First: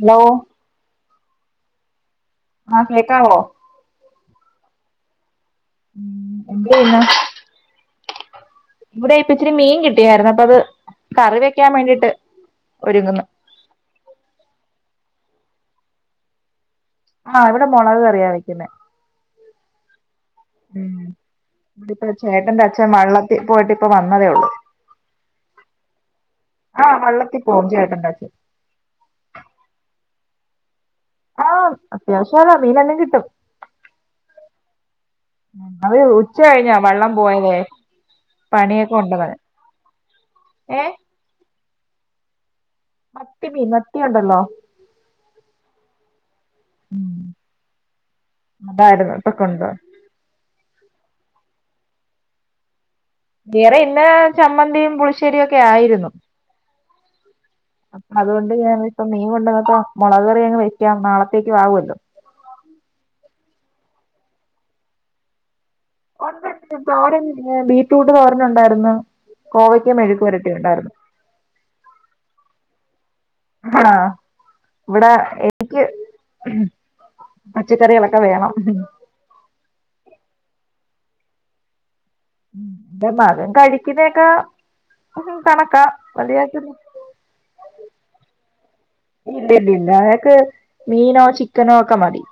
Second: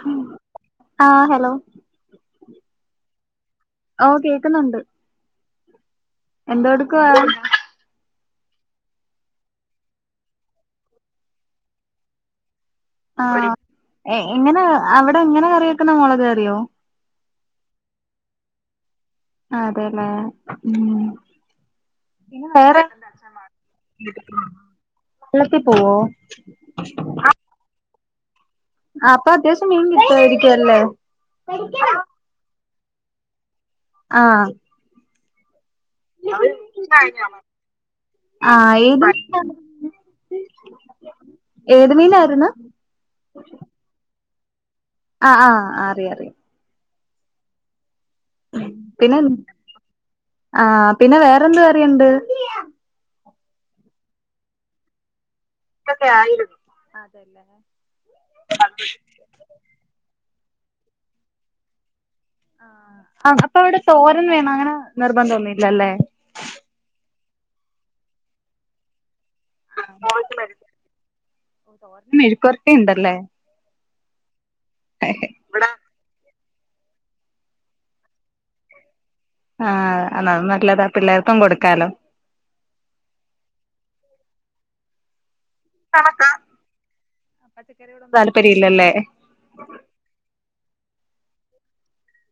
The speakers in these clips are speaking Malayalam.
ഹലോ ആഹ് ഹലോ ആ കേക്കാവോ? ഓഹ് കേക്കുന്നൊണ്ട്. ഉം എന്ത് എന്തോടുക്കുവാ ഇവിടെയിപ്പ ഇച്ചിരി മീൻ കിട്ടിയായിരുന്നു അപ്പം അത് കറി വെക്കാൻ വേണ്ടീട്ട് ആഹ് എഹ് എങ്ങനെ അവിടെങ്ങനെ കറി വെയ്ക്കുന്ന മുളക് കറിയോ ആഹ് ഇവിടെ മുളകുകറിയാ വെയ്ക്കുന്നെ ആഹ് അതെല്ലേ ഉം ഇതിപ്പോ ചേട്ടന്റെ വേറെ അച്ഛൻ വള്ളത്തി പോയിട്ട് ഇപ്പ വന്നതേ ഉള്ളൂ വീട്ടീ പോവോ പോം ചേട്ടന്റച്ഛൻ ആഹ് അപ്പത്യാവശ്യം മീൻ കിട്ടുവായിരിക്കുവല്ലേ മോശല്ല മീനെല്ലാം കിട്ടും ആഹ് ഞങ്ങള് ഉച്ച കഴിഞ്ഞാ വെള്ളം പോയതേ ആഹ് പണിയൊക്കെ ഏത് ഉണ്ടതാനും ഏഹ് ഏത് മീനായിരുന്നു? മത്തി മീൻ മത്തി ഉണ്ടല്ലോ അഹ് ആഹ് അറിയാം അറിയാം ഉം പിന്നെ അതായിരുന്നട്ടു കൊണ്ട് ആഹ് പിന്നെ വേറെന്ത് കറിയുണ്ട് വറെ ഇന്ന ചമ്മന്തിയും പുളിശ്ശേ ശരിയൊക്കെ ആയിരുന്നു അപ്പം അതുകൊണ്ട് ഞാനിപ്പം മീൻ കൊണ്ടുവന്നപ്പോ മുളകുകറി അങ്ങ് വെക്കാം നാളത്തേക്കും ആകുവല്ലോ ആഹ് അപ്പൊ അവിടെ തോരൻ വേണം അങ്ങനെ നിർബന്ധം ഒന്നും ഇല്ലല്ലേ ഒണ്ടൊണ്ട് തോരൻ ബീറ്റ്റൂട്ട് ഏഹ് തോരനൊണ്ടായിരുന്ന് കോവക്ക മെഴുക്ക്പെരട്ടിയത് ണ്ടായിരുന്നു ന്നേ ആഹ് ഇവിടെ ഇ എനിക്ക് ഊഹ് പച്ചക്കറികളൊക്കെ വേണം ഊഹ് ആ അത് നല്ലതാ പിള്ളേർക്കും കൊടുക്കാലോ ഉം ന്റെ മകൻ കഴിക്കിന്നേക്കാ ഉം കണക്കാ വല്ലിയായിറ്റൊന്നും താല്പര്യം ഇല്ലല്ലേ ഇല്ലില്ലില്ല അയാക്ക് മീനോ ചിക്കനോ ഒക്കെ മതി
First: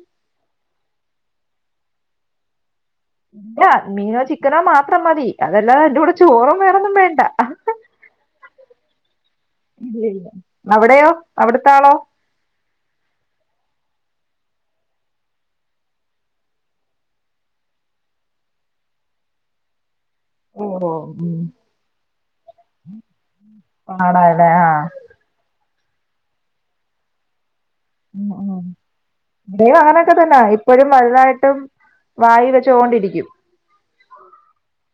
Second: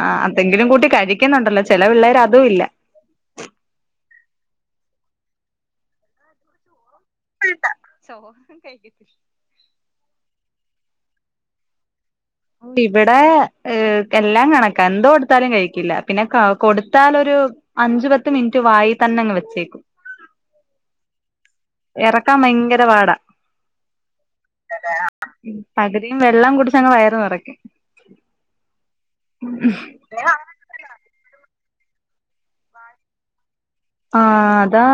ആഹ് അതെങ്കിലും കൂട്ടി കഴിക്കുന്നുണ്ടല്ലോ ചില പിള്ളേർ അതും ഇല്ല അല്ലാ മീനോ ചിക്കനോ മാത്രം മതി അതെല്ലാതെ അയിൻ്റൂടെ ചോറും വേറെന്നും വേണ്ട ചോസും [unintelligible] ഇല്ലില്ല അവിടെയോ അവിടത്താളോ ഇവിടെ ഏഹ് എല്ലാം കണക്കാ എന്ത്‌ കൊടുത്താലും കഴിക്കില്ല പിന്നെ കൗ കൊടുത്താലൊരു അഞ്ചു പത്ത് മിനിറ്റ് വായി തന്നെ അങ്ങ് വെച്ചേക്കും ഓഹോ ഉം എറക്കാൻ ഭയങ്കര പാടാ പാടാല്ലേ ആഹ് പകുതിയും വെള്ളം കുടിച്ചങ്ങ് വയറ് നിറക്കും ഉം ഉം ഇവിടെയും അങ്ങാനൊക്കെ തന്ന ഇ ഇപ്പഴും വലുതായിട്ടും വായി വെച്ചോണ്ടിരിക്കും ആഹ് അതാ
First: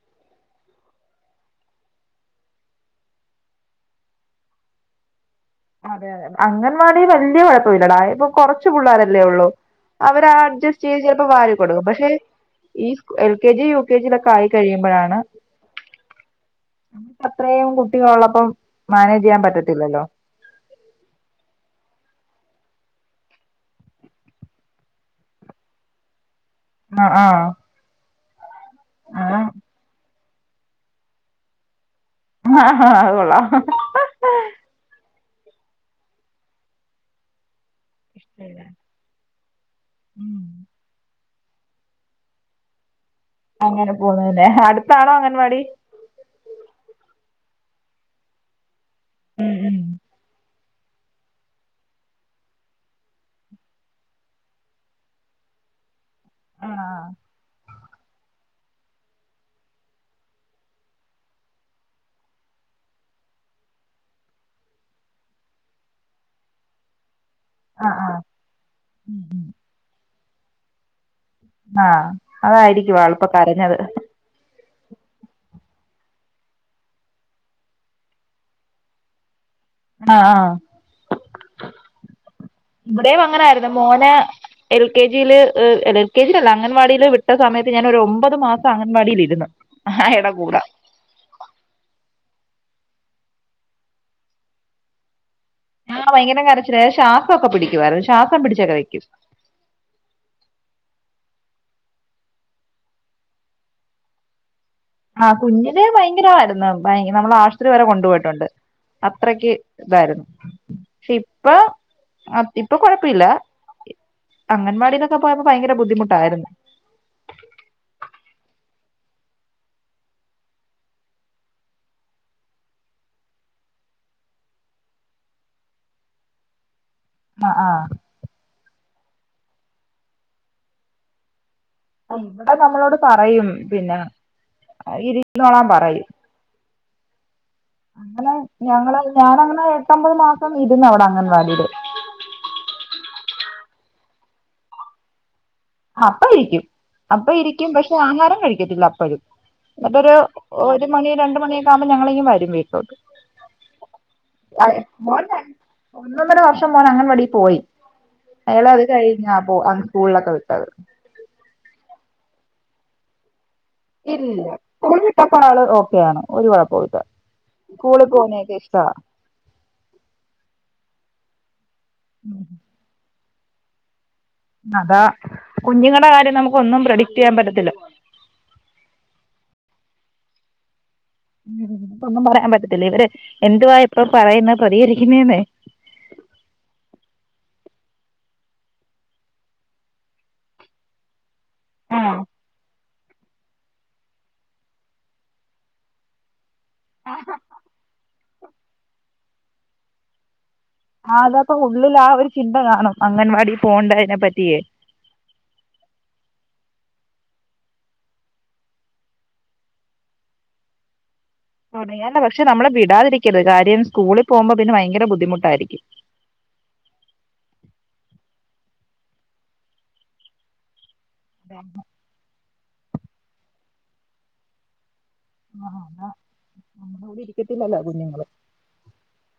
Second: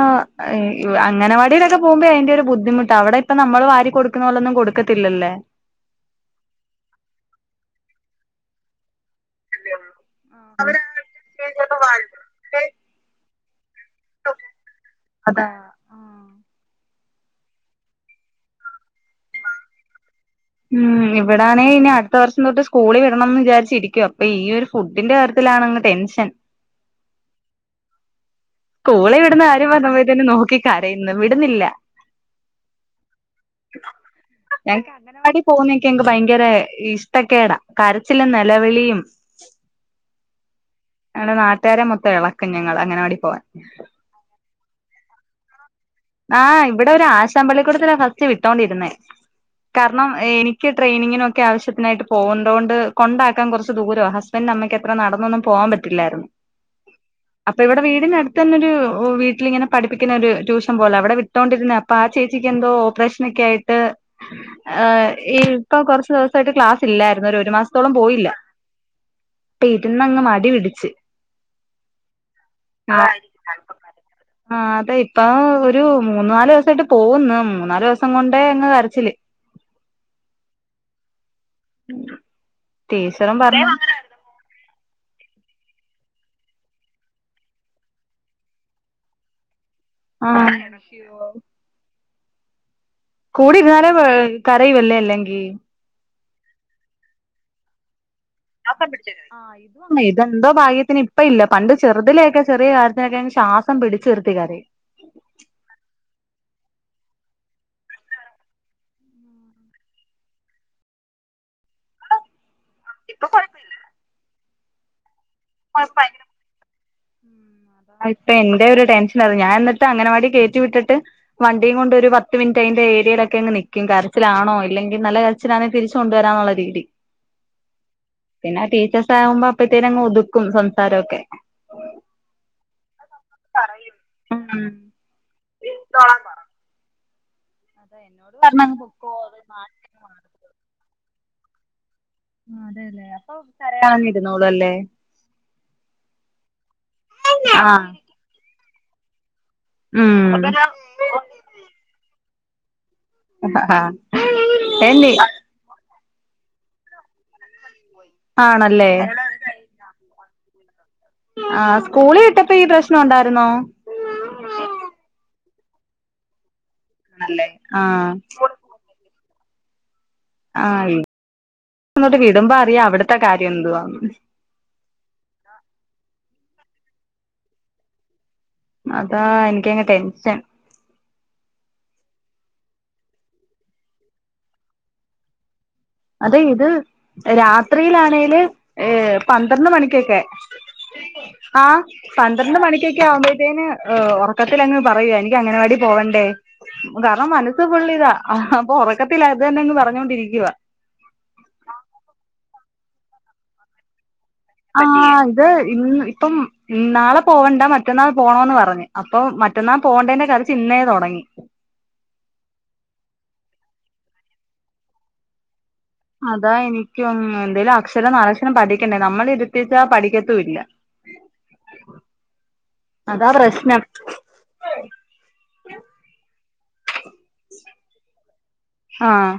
ഈ അങ്ങനവാടിയിലൊക്കെ പോകുമ്പേ അതിന്റെ ഒരു ബുദ്ധിമുട്ട് അവിടെ പ്പം നമ്മള് വാരി കൊടുക്കുന്നോലൊന്നും കൊടുക്കത്തില്ലല്ലേ അതെ അതെ അംഗൻവാടീല് വല്ലിയ കൊഴപ്പൊല്ലിടാ യിപ്പം കൊറച്ച് പുള്ളാരെല്ലേ ഒള്ളൂ അവരാ അഡ്ജസ്റ്റ് ചെയ്ത് ചിലപ്പോ വാരി കൊടുക്കും പക്ഷെ ഈ എൽ കെ ജി യൂ കെജിലൊക്കെ ആയി കഴിയുമ്പഴാണ് അതാ അത്രയും കുട്ടികളൊള്ളപ്പം മാനേജ് ചെയ്യാൻ പറ്റത്തില്ലല്ലോ ഉം. ഇവിടാണേ ഇനി അടുത്ത വർഷം തൊട്ട് സ്കൂളീ വിടണംന്ന് വിചാരിച്ചിരിക്ക അപ്പൊ ഈ ഒരു ഫുഡിന്റെ കാര്യത്തിലാണ് ടെൻഷൻ [inaudible] അഹ് ആഹ് സ്കൂളി വിടുന്ന കാര്യം പറഞ്ഞപ്പോഴത്തേനും നോക്കി കരയുന്നു വിടുന്നില്ല. ആഹ് ആഹ് അതുകൊള്ളാം ഞങ്ങക്ക് അംഗനവാടി പോകുന്നക്കെ ഞങ്ങക്ക് ഭയങ്കര ഇഷ്ടക്കേടാ കരച്ചിലും ഇഷ്ടല്ല. നിലവിളിയും ഉം ഞങ്ങടെ നാട്ടുകാരെ മൊത്തം ഇളക്കും ഞങ്ങള് അങ്ങനവാടിൽ പോവാൻ അങ്ങനെ പോവുന്നുല്ലെ അടുത്താണോ അംഗൻവാടി ആഹ് ഇവിടെ ഒരു ആശാൻ പള്ളിക്കൂടത്തിലാ ഫസ്റ്റ് വിട്ടോണ്ടിരുന്നേ. ഉം ഉം കാരണം എനി ക്ക് ട്രെയിനിങ്ങിനൊക്കെ ആവശ്യത്തിനായിട്ട് പോവണ്ടോണ്ട് കൊണ്ടാക്കാൻ കൊറച്ച് ദൂരാ ഹസ്ബൻന്റിന്റെമ്മക്കത്രെ നടന്നൊന്നും പോവാൻ പ [unintelligible] ആണോ അപ്പൊ ഇവിടെ വീടിനടുത്ത് തന്നെ ഒരു വീട്ടിലിങ്ങനെ പഠിപ്പിക്കുന്ന ഒരു ട്യൂഷ ഇഷ്ട്ടംപോലാ അവിടെ വിട്ടോണ്ടിരുന്നതാ അപ്പൊ ആ ചേച്ചിക്ക് എന്തോ ഓപ്പറേഷൻ ഒക്കെ ആയിട്ട് ആഹ് ഇഹ് ഇപ്പൊ കുറച്ചു ദിവസായിട്ട് ക്ലാസ്സില്ലായിരുന്നു ഒരൊരു മാ ആ ആ ത്തോളം ആ പോയില്ല ഉം ഉം. പ്പിരുന്നങ്ങ് മടി പിടിച്ച് ആ അതായിരിക്കും ആഹ് അവളിപ്പ കരഞ്ഞത് ആഹ് അതെ ഇപ്പം ഒരു മൂന്നു നാല് ദിവസമായിട്ട് പോകുന്നു മൂന്നു നാല് ദിവസം കൊണ്ടേ അങ്ങ് കരച്ചില് ആഹ് ആഹ് ഇവിടെ ടീച്ചറും പറഞ്ഞു അങ്ങനായിരുന്നു മോനെ എൽ കെ ജിയില് ഏഹ് ല്ല എൽ കെ ജീലല്ല അംഗൻവാടീല് വിട്ട സമയത്ത് ഞാൻ ഒരു ഒമ്പത് മാസം അംഗൻവാടീലിരിന്നു ആഹ് [unintelligible] കൂടി ഇര്ന്നാല് [unintelligible] കൊഴ് കരയുല്ലേ അല്ലെങ്കീ? ആഹ് ഭയങ്കര കരച്ചിലാ ശ്വാസൊക്കെ പിടിക്കുവായിരുന്ന് ശ്വാസം പിടി [unintelligible] ആഹ് ഇതുവാ ഇതെന്തോ ഭാഗ്യത്തിന് ഇപ്പം ഇല്ല പണ്ട് ചെറുതിലേയൊക്കെ ചെറിയ കാര്യത്തിനൊക്കെ അങ്ങ് ശ്വാസം പിടിച്ചു നിറുത്തി കരയും. ആഹ് കുഞ്ഞിന് ഭയങ്കരാരുന്നുഭയ നമ്മള് ആശുപത്രി വരെ കൊണ്ടുപോയിട്ടുണ്ട് അത്രക്ക് ഇതാരുന്നു പക്ഷെ ഇപ്പൊ അഹ് ഇപ്പൊ കൊഴപ്പമില്ല ഇഹ് അംഗൻവാടിയിലൊക്കെ പോയപ്പ ഭയങ്കര ബുദ്ധിമുട്ടായിരുന്ന്. ആഹ് ഇപ്പ എന്റെ ഒരു ടെൻഷൻ അതാ ഞാൻ എന്നിട്ട് അങ്ങനവാടി കേറ്റി വിട്ടിട്ട് വണ്ടിയും കൊണ്ട് ഒരു പത്ത് മിനിറ്റ് അതിന്റെ ഏരിയയിലൊക്കെ അങ്ങ് നിക്കും കരച്ചിലാണോ ഇല്ലെങ്കിൽ നല്ല അച്ഛനാണെ തിരിച്ചു കൊണ്ടുവരാന്നുള്ള രീതി ആഹ് ആഹ് പിന്നെ ടീച്ചേഴ്സ് ആവുമ്പോ അപ്പത്തേന് അങ്ങ് ഒതുക്കും സംസാരൊക്കെ ഇവിടെ നമ്മളോട് പറയും പിന്നെ ഉം ഇരുന്നോളാൻ പറയും അതെ എന്നോട് പറഞ്ഞങ്ങു പൊക്കോ നാലു ത്തൊമ്പത് മാസം ഇരുന്നവിടെ അംഗൻവാടീല് അതെയല്ലെ അപ്പൊ കരയാതെ ഇരുന്നോളും അല്ലേ അപ്പ ഇരിക്കും അപ്പ ഇരിക്കും ആഹ് പക്ഷെ ആഹാരം കഴിക്കത്തില്ലപ്പഴും ന്നിട്ടൊരു ഉം ഒരു മണീ രണ്ട് മണിയൊക്കെ ആവുമ്പോ ഞങ്ങളിങ്ങ് വരും വീട്ടിലോട്ട് ആഹ് എന്തി മോനെ ഒന്നൊന്നര വർഷം മോനന് അംഗൻവാടീ പോയി അയാൾ അത് ആണല്ലേ കഴിഞ്ഞാ പ്പോ അ സ്കൂളിലൊക്കെ വിട്ടത് ആഹ് സ്കൂളി വിട്ടപ്പോ ഈ പ്രശ്നം ഒണ്ടായിരുന്നോ ഇല്ല സ്കൂളിൽ പോകാൻ ആള് ഓക്കെയാണ് ഒരു കൊഴപ്പവും ഇല്ല. സ്കൂളിൽ ആഹ് പോകുന്നതൊക്കെ ഇഷ് [unintelligible] ആഹ് ഇവി ന്നട് വിടുമ്പോ അറിയാ അവിട്ത്തെ കാര്യം എന്തുവാന്ന് അതാ കുഞ്ഞുങ്ങടെ കാര്യം നമുക്ക് ഒന്നും പ്രഡിക്ട് ചെയ്യാൻ പറ്റത്തില്ല അതാ എനിക്കങ്ങ് ടെൻഷൻ ഉം ഇപ്പോന്നും പറയാൻ പറ്റത്തില്ല ഇവര് എന്തുവാ എപ്പോപറയുന്നെ പ്രതികരിക്കുന്നേന്നേ. അതെ ഇത് രാത്രിയിലാണേല് ഏഹ് പന്ത്രണ്ട് മണിക്കൊക്കെ. ആ ആഹ് പന്ത്രണ്ട് മണിക്കൊക്കെ ആവുമ്പോത്തേന്. ഹ് ഒറക്കത്തിലങ്ങ് പറയാ എനിക്ക് അങ്ങനവാടി പോവണ്ടേ കാരണം മന പ്പൊ ഫുള്ളിതാ ഹ് ഒറക്കത്തില് അതന്നെങ്ങ് പറഞ്ഞൊണ്ടിരിക്കുവാ. ആഹ് അതാപ്പൊ ഉള്ളിൽ ആ ഒരു ചിന്ത കാണും അംഗൻവാടി പോവേണ്ടതിനെ പറ്റിയേ. ആഹ ഇത് ഇന്ന് ഇപ്പം ന്നാളെ പോവണ്ട മറ്റന്നാൾ പോണംന്ന് പറഞ്ഞ് അപ്പൊ മറ്റന്നാൾ പോകണ്ടേന്റെ കരച്ചിൽ ന്നേ തൊടങ്ങി. ണിയേണ്ട പക്ഷെ നമ്മള് വിടാതിരിക്കരുത് കാര്യം സ്കൂളിപോവുമ്പോ പിന്നെ വയങ്കര ബുദ്ധിമുട്ടായിരിക്കും. അതാ എനിക്കും എന്തേലും അക്ഷരം നാലക്ഷരം പഠിക്കണ്ടേ നമ്മള് ഇരുത്തിച്ചാ പഠിക്കത്തുംല്ല. [unintelligible] അതാ പ്രശ്നം. ആഹ് ന്നാ നമ്മുടെ കൂടെ ഇരിക്കത്തില്ലല്ലോ കുഞ്ഞുങ്ങള്. ആഹ്.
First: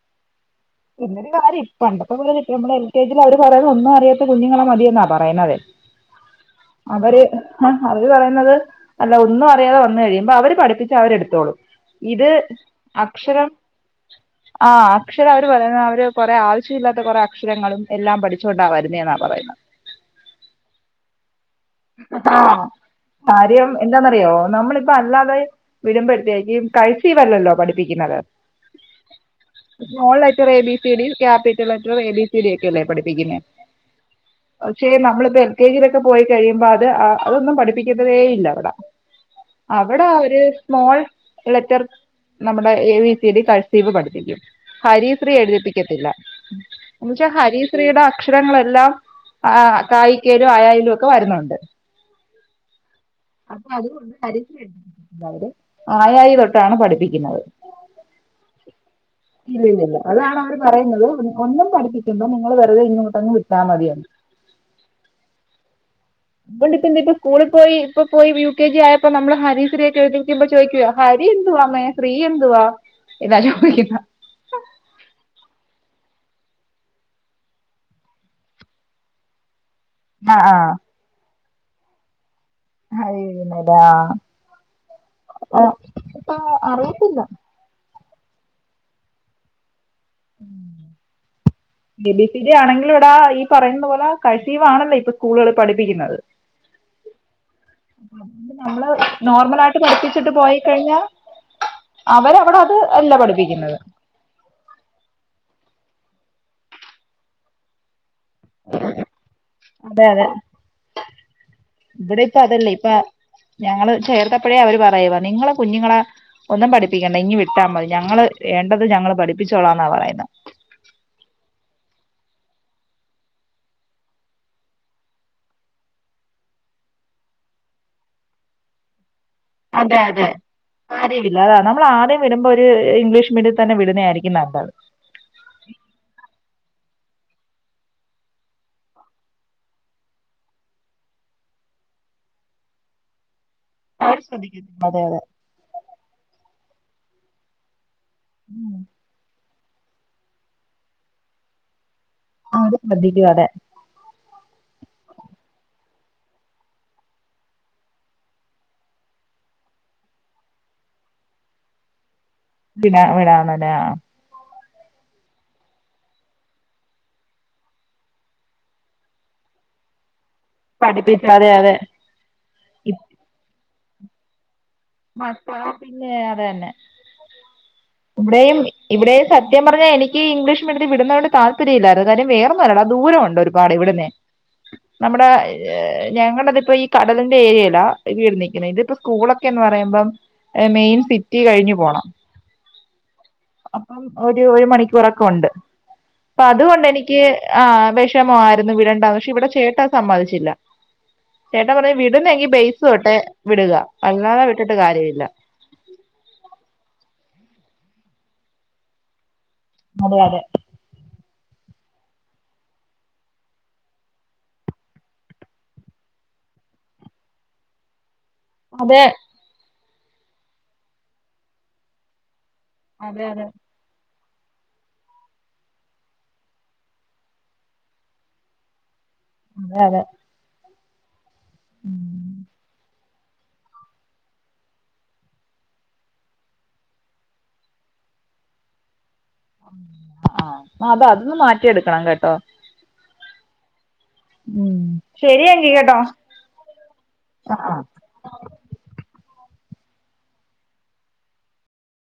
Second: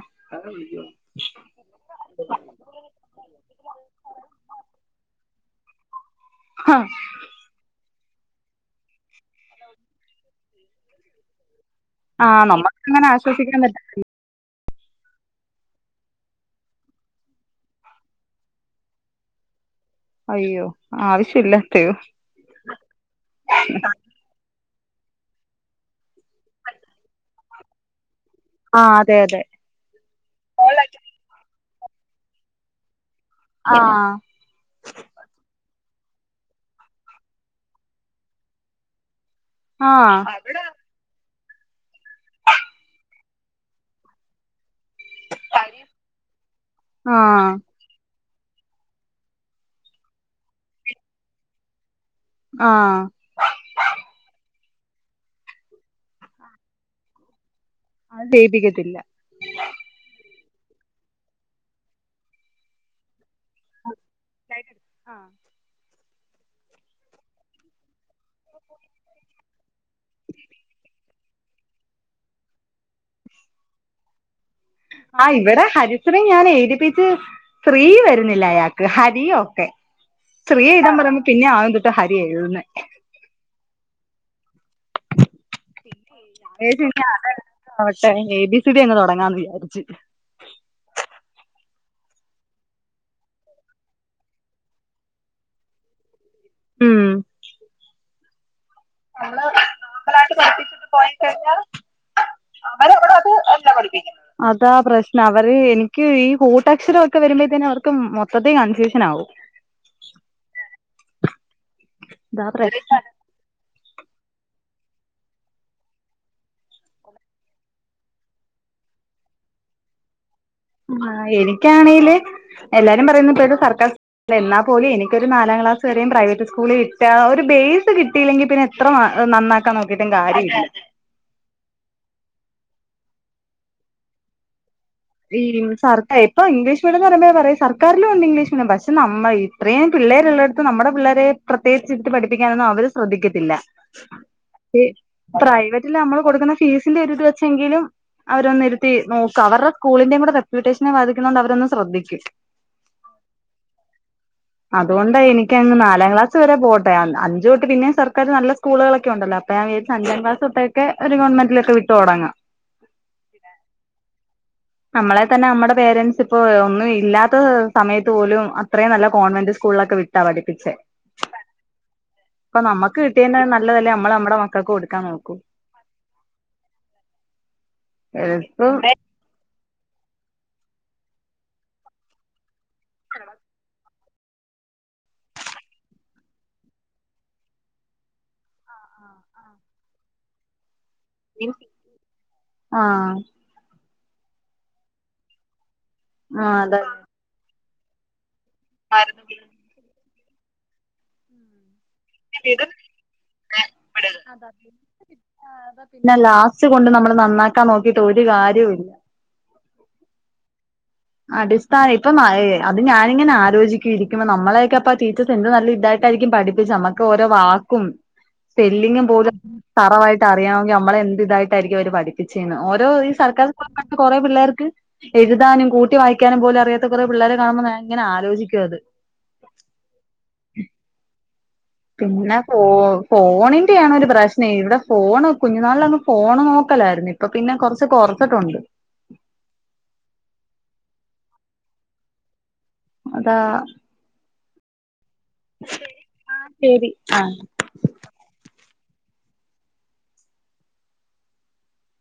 ഇന്നൊരു കാര്യം പണ്ടത്തെ. [unintelligible] റ്റേജിൽ അവര് പറയുന്നത് ഒന്നും അറിയാത്ത കുഞ്ഞുങ്ങളെ മതിയെന്നാ പറയുന്നതെ ഹ അവര്. ഹരി പറയുന്നത് അല്ല ഒന്നും അറിയാതെ വന്നു കഴിയുമ്പോ അവര് പഠിപ്പിച്ച അവര് എടുത്തോളും. ഇത് ആഹ് നമ്മക്ക് അങ്ങനെ അക്ഷരം ആശ്വസിക്കാൻ പറ്റ ആഹ അക്ഷര എന്നട്ട് പറയുന്ന അവര് കൊറെ ആവശ്യല്ലാത്ത കുറെ അക്ഷരങ്ങളും എല്ലാം പഠിച്ചുകൊണ്ടാ വരുന്നേ എന്നാ പറയുന്നത് അയ്യോ ആവശ്യല്ല. ആഹ് കാര്യം എന്താന്ന അയോ നമ്മളിപ്പ അല്ലാതെ വിടുമ്പഴത്തേക്ക് കെഎസ് ബ് വല്ലല്ലോ പഠിപ്പിക്കുന്നത്. ആഹ് അതെ അതെ small letter A B C D capital letter A B C D ഒക്കെയല്ലേ പഠിപ്പിക്കുന്നേ. ആഹ്. പക്ഷെ നമ്മളിപ്പോ എൽ കെ ജിയിലൊക്കെ പോയി കഴിയുമ്പോ അത് അതൊന്നും പഠിപ്പിക്കുത്തതേ യില്ല അവടെ. അവിടെ ആഹ് അവര് സ്മോൾ ലെറ്റർ നമ്മുടെ A V C D cursive പഠിപ്പിക്കും. ഹരീസ്രീ എഴുതിപ്പിക്കത്തില്ല ന്നുവെച്ച ആഹ് ഹരീ. സ്ത്രീടെ അക്ഷരങ്ങളെല്ലാം ആഹ് കായിക്കെലും ആയയിലും ഒക്കെ വരുന്നുണ്ട്. ആഹ്. അപ്പൊ [unintelligible] തായ ത് ആയായി തൊട്ടാണ് പഠിപ്പിക്കുന്നത്. അവൻ ജെയ്പികതില്ല. ഇല്ലല്ലല്ല അതാണ് അവര് പറയുന്നത് ഒന്നും പഠിപ്പിക്കണ്ട നിങ്ങള് വെറുതെ ഇങ്ങോട്ടങ്ങ് വിട്ടാമതിയെന്ന്. [unintelligible] ആഹ്. ബണ്ടിപ്പോ ഇപ്പോ സ്കൂളി പോയി ഇപ്പ പോയി യു കെ ജി ആയപ്പോ നമ്മള് ഹരീശ്രീയൊക്കെ എഴുതിക്കുമ്പോ ചോദിക്കുവാ. ഹരി എന്തുവാമ്മേ ശ്രീഎന്തുവാ എന്നാ ചോദിക്കുന്നെ. ആ ഇവിടെ ഹരിസ്രി ഞാൻ ഏതിപ്പിച്ച്. ശ്രീവരുന്നില്ല അയാൾക്ക് ഹരി ഒക്കെ. ആഹ് ശ്രീ ആഹ് എഴുതാൻ പറയുമ്പോ പിന്നെ ആദ്യം തൊട്ട് ഹരി എഴുതുന്നേ. [unintelligible] അവർക്കിപ്പ അറിയത്തില്ല [unintelligible] ആവട്ടെ എ ബി സി ഡി അങ്ങ് തുടങ്ങാന്ന് വിചാരിച്ച്. [inaudible] എ ബി സി ഡി ആണെങ്കിലും എടാ ഈ പറയുന്ന പോലെ [unintelligible] ആണല്ലോ ഇപ്പ സ്കൂളുകളിൽ പഠിപ്പിക്കുന്നത്. ഉം. നമ്മള് നോർമലായിട്ട് പഠിപ്പിച്ചിട്ട് പോയിക്കഴിഞ്ഞാ അവരവിടെ അത് അല്ല പഠിപ്പിക്കുന്നത്. അതാ പ്രശ്നം അവര് എനിക്ക് ഈ കൂട്ടക്ഷരൊക്കെ വരുമ്പോഴ്തേന് അവർക്ക് മൊത്തത്തീ കൺഫ്യൂഷൻ ആവും. അതെ അതെ ഇവിടെ ഇപ്പൊ ഇതാ അതല്ല പ്രശ്നം ഇപ്പൊ. ഞങ്ങള് ചേർത്തപ്പഴേ അവര് പറയുവ നിങ്ങളെ കുഞ്ഞുങ്ങളെ. ഒന്നും പഠിപ്പിക്കണ്ട ഇങ്ങ് വിട്ടാ മതി ഞങ്ങള് വേണ്ടത് ഞങ്ങള് പഠിപ്പിച്ചോളാന്നാ പറയുന്നെ. ഉം ആ എനിക്കാണേല് എല്ലാരും പറയുന്നപ്പോത് സർക്കാർ. ല്ല എന്നാ പോലും എനിക്കൊരു നാലാം ക്ലാസ് വരേം പ്രൈവറ്റ് സ്കൂള് കിട്ടാ ഒരു ബേസ് കിട്ടയില്ലെങ്കിൽ പിന്നെ. അത്ര എ നന്നാ. അതെ അതെ. കാര്ല്ല്യ അതാണ് നമ്മൾ ആദ്യം വിടുമ്പോ ഒരു ഇംഗ്ലീഷ് മീഡിയത്തി തന്നെ വിടുന്നതായിരിക്കും നല്ലത്. ഈ സർക്ക ഇംഗ്ലീഷ് മീഡിയം ന്ന് പറയ്മ്പോ പറയും സർക്കാറിലും ണ്ട് ഇംഗ്ലീഷ് മീഡിയം പക്ഷെ നമ്മൾ ത്രേം പിള്ളേര്ള്ളട്ത്ത് നമ്മുടെ പിള്ളേരെ പ്രത്യേകിച്ചിരുത്തി പഠിപ്പിക്കാനൊന്നും അവര് സ്രദ്ധിക്കത്തി ല്ലാ. അവര് ശ്രദ്ധിക്കത്തില്ല അത് ഇപ്രൈവറ്റില് നമ്മൾ കൊടുക്കുന്ന ഫീസിന്റെ ഒരുത് വെച്ചെങ്കിലും. ഉം. അവരൊന്നിരുത്തി നോക്ക അവരുടെ സ്കൂളിന്റേം കൂടെ റെപ്യൂട്ടേഷനെ ബാധിക്കുന്നോണ്ട് അവരൊന്ന് സ്രദ്ധിക്കും. ആ അത് ശ്രദ്ധിക്കു അതെ. അതുകൊണ്ടാ എനിക്കങ്ങ് നാലാം ക്ലാസ് വരെ പോട്ടെ അഞ്ച് തൊട്ട് പിന്നെ സർക്കാര് നല്ല സ് സ്കൂളുകളൊക്കെ ഉണ്ടല്ല അപ്പ ഞ ജാര്ച്ച് അഞ്ചാം ക്ലാസൊക്കെ ഒരു ഗവൺമെന്റിലൊക്കെ വിട്ട് തൊടങ്ങാം. പിന്നെ വിടാണലാ. നമ്മളെ തന്നെ നമ്മടെ പേരന്റ്സ് പ്പോ ഒന്നും ഇല്ലാത്ത സമയത്ത് പോലും അത്രയും നല്ല കോൺവെന്റ്. സ്കളിലൊക്കെ വിട്ടാ പഠിപ്പി പഠിപ്പിച്ചു അതെ അതെ. അപ്പ നമക്ക് ഇപ് കിട്ടിയന്നെ നല്ലതല്ലേ നമ്മൾ നമ്മുടെ മക്കൾക്ക് കൊട്. മക്കളാ പിന്നെ അത് തന്നെ ഇവിടെയും ഇപ്പം ഇവിടെയും സ സത്യം പറഞ്ഞാ എനിക്ക് ഇംഗ്ലീഷ് മീഡിയത്തിൽ വിടുന്നോണ്ട് താല്പര്യയില്ലായിരുന്നു കാര്യം വേറൊന്നൊല്ലടാ ദൂരോണ്ട് ഒരുപാട് ഇവ്ട്ന്നേ നമ്മടെ ഹ് ഞങ്ങളതിപ്പോ ഈ കടലിന്റെ ഏരിയെലാ വീട് നിക്കുന്നെ ഇതിപ്പോ സ്കൂളൊക്കെ. റ്റിന്ന് പറയുമ്പോം എ മെയിൻ സിറ്റി കഴിഞ്ഞു പോണം. ആഹ്. അപ്പം ഒരു ഒരു മണിക്കൂറൊക്കെ ഉണ്ട് അപ്പ ആഹ് അതെ അതുകൊണ്ട് എനിക്ക് ആ വെ. ട്ടമായിരുന്നു വിടേണ്ടന്ന് പക്ഷെ ഇവിടെ ചേട്ടാ അത് സമ്മദിച്ചില്ല. ചേട്ടാ പറഞ്ഞു വിടുന്നെങ്കി ബെയസ് തൊട്ടെ വിടുക അല്ലാതെ വിട്ടിട്ട് കാര്യമില്ല. പിന്നെ ലാസ്റ്റ് കൊണ്ട് നമ്മള് നന്നാക്കാൻ നോക്കിട്ട് ഒരു കാര്യവുല്ല. അതെ അതെ. അടിസ്ഥാ ഇപ്പം ഏ അത് ഞാനിങ്ങനെ ആലോചിക്കു രിക്കുമ്പോ നമ്മളെയൊക്കെ അപ്പ ടീച്ചേ. എന്ത്‌ നല്ല ഇതായിട്ടായിരിക്കും പഠിപ്പിച്ച് നമ്മുക്ക് ഓരോ വാക്കും. അതെ അതെ സ്പെല്ലിങ്ങും പോലും തറവായിട്ട് അറിയാണമെങ്കിൽ നമ്മളെ എന്ത്‌ ഇതായിട്ടായിരിക്കും അവര് പഠി. ചെയ്യണം ഓരോ ഈ അതെ അതെ സർക്കാർ സ്കൂളിൽ പെട്ട കൊറെേ പിള്ളേർക്ക് എഴുതാനും കൂട്ടി കൂട്ടി വായിക്കാനു പോലും അറിയാത്ത കുറെേ പിള്ളേരെ കാണുമ്പോ ഞാൻ ഇങ്ങനെ ആലോചിക്കു അത്. അതെ അതെ. ഉം പിന്നെ ഫോ ഫോണിന്റെയാണ്ഒരു പ്രശ്നം ഇവിടെ ഫോണ് കുഞ്ഞു നാളിലങ്ങ് ഫോണ് നോക്കലായിരുന്നു. അപ്പൊ പിന്നെ കൊറ്ച്ച് ഉറക് കൊഉണ്ട്. [inaudible] ആഹ് അത അതൊന്ന് മാറ്റിയെടുക്കണം കേട്ടോ. അതാ. ഉം ശരി എങ്കീ കേട്ടോ ആ.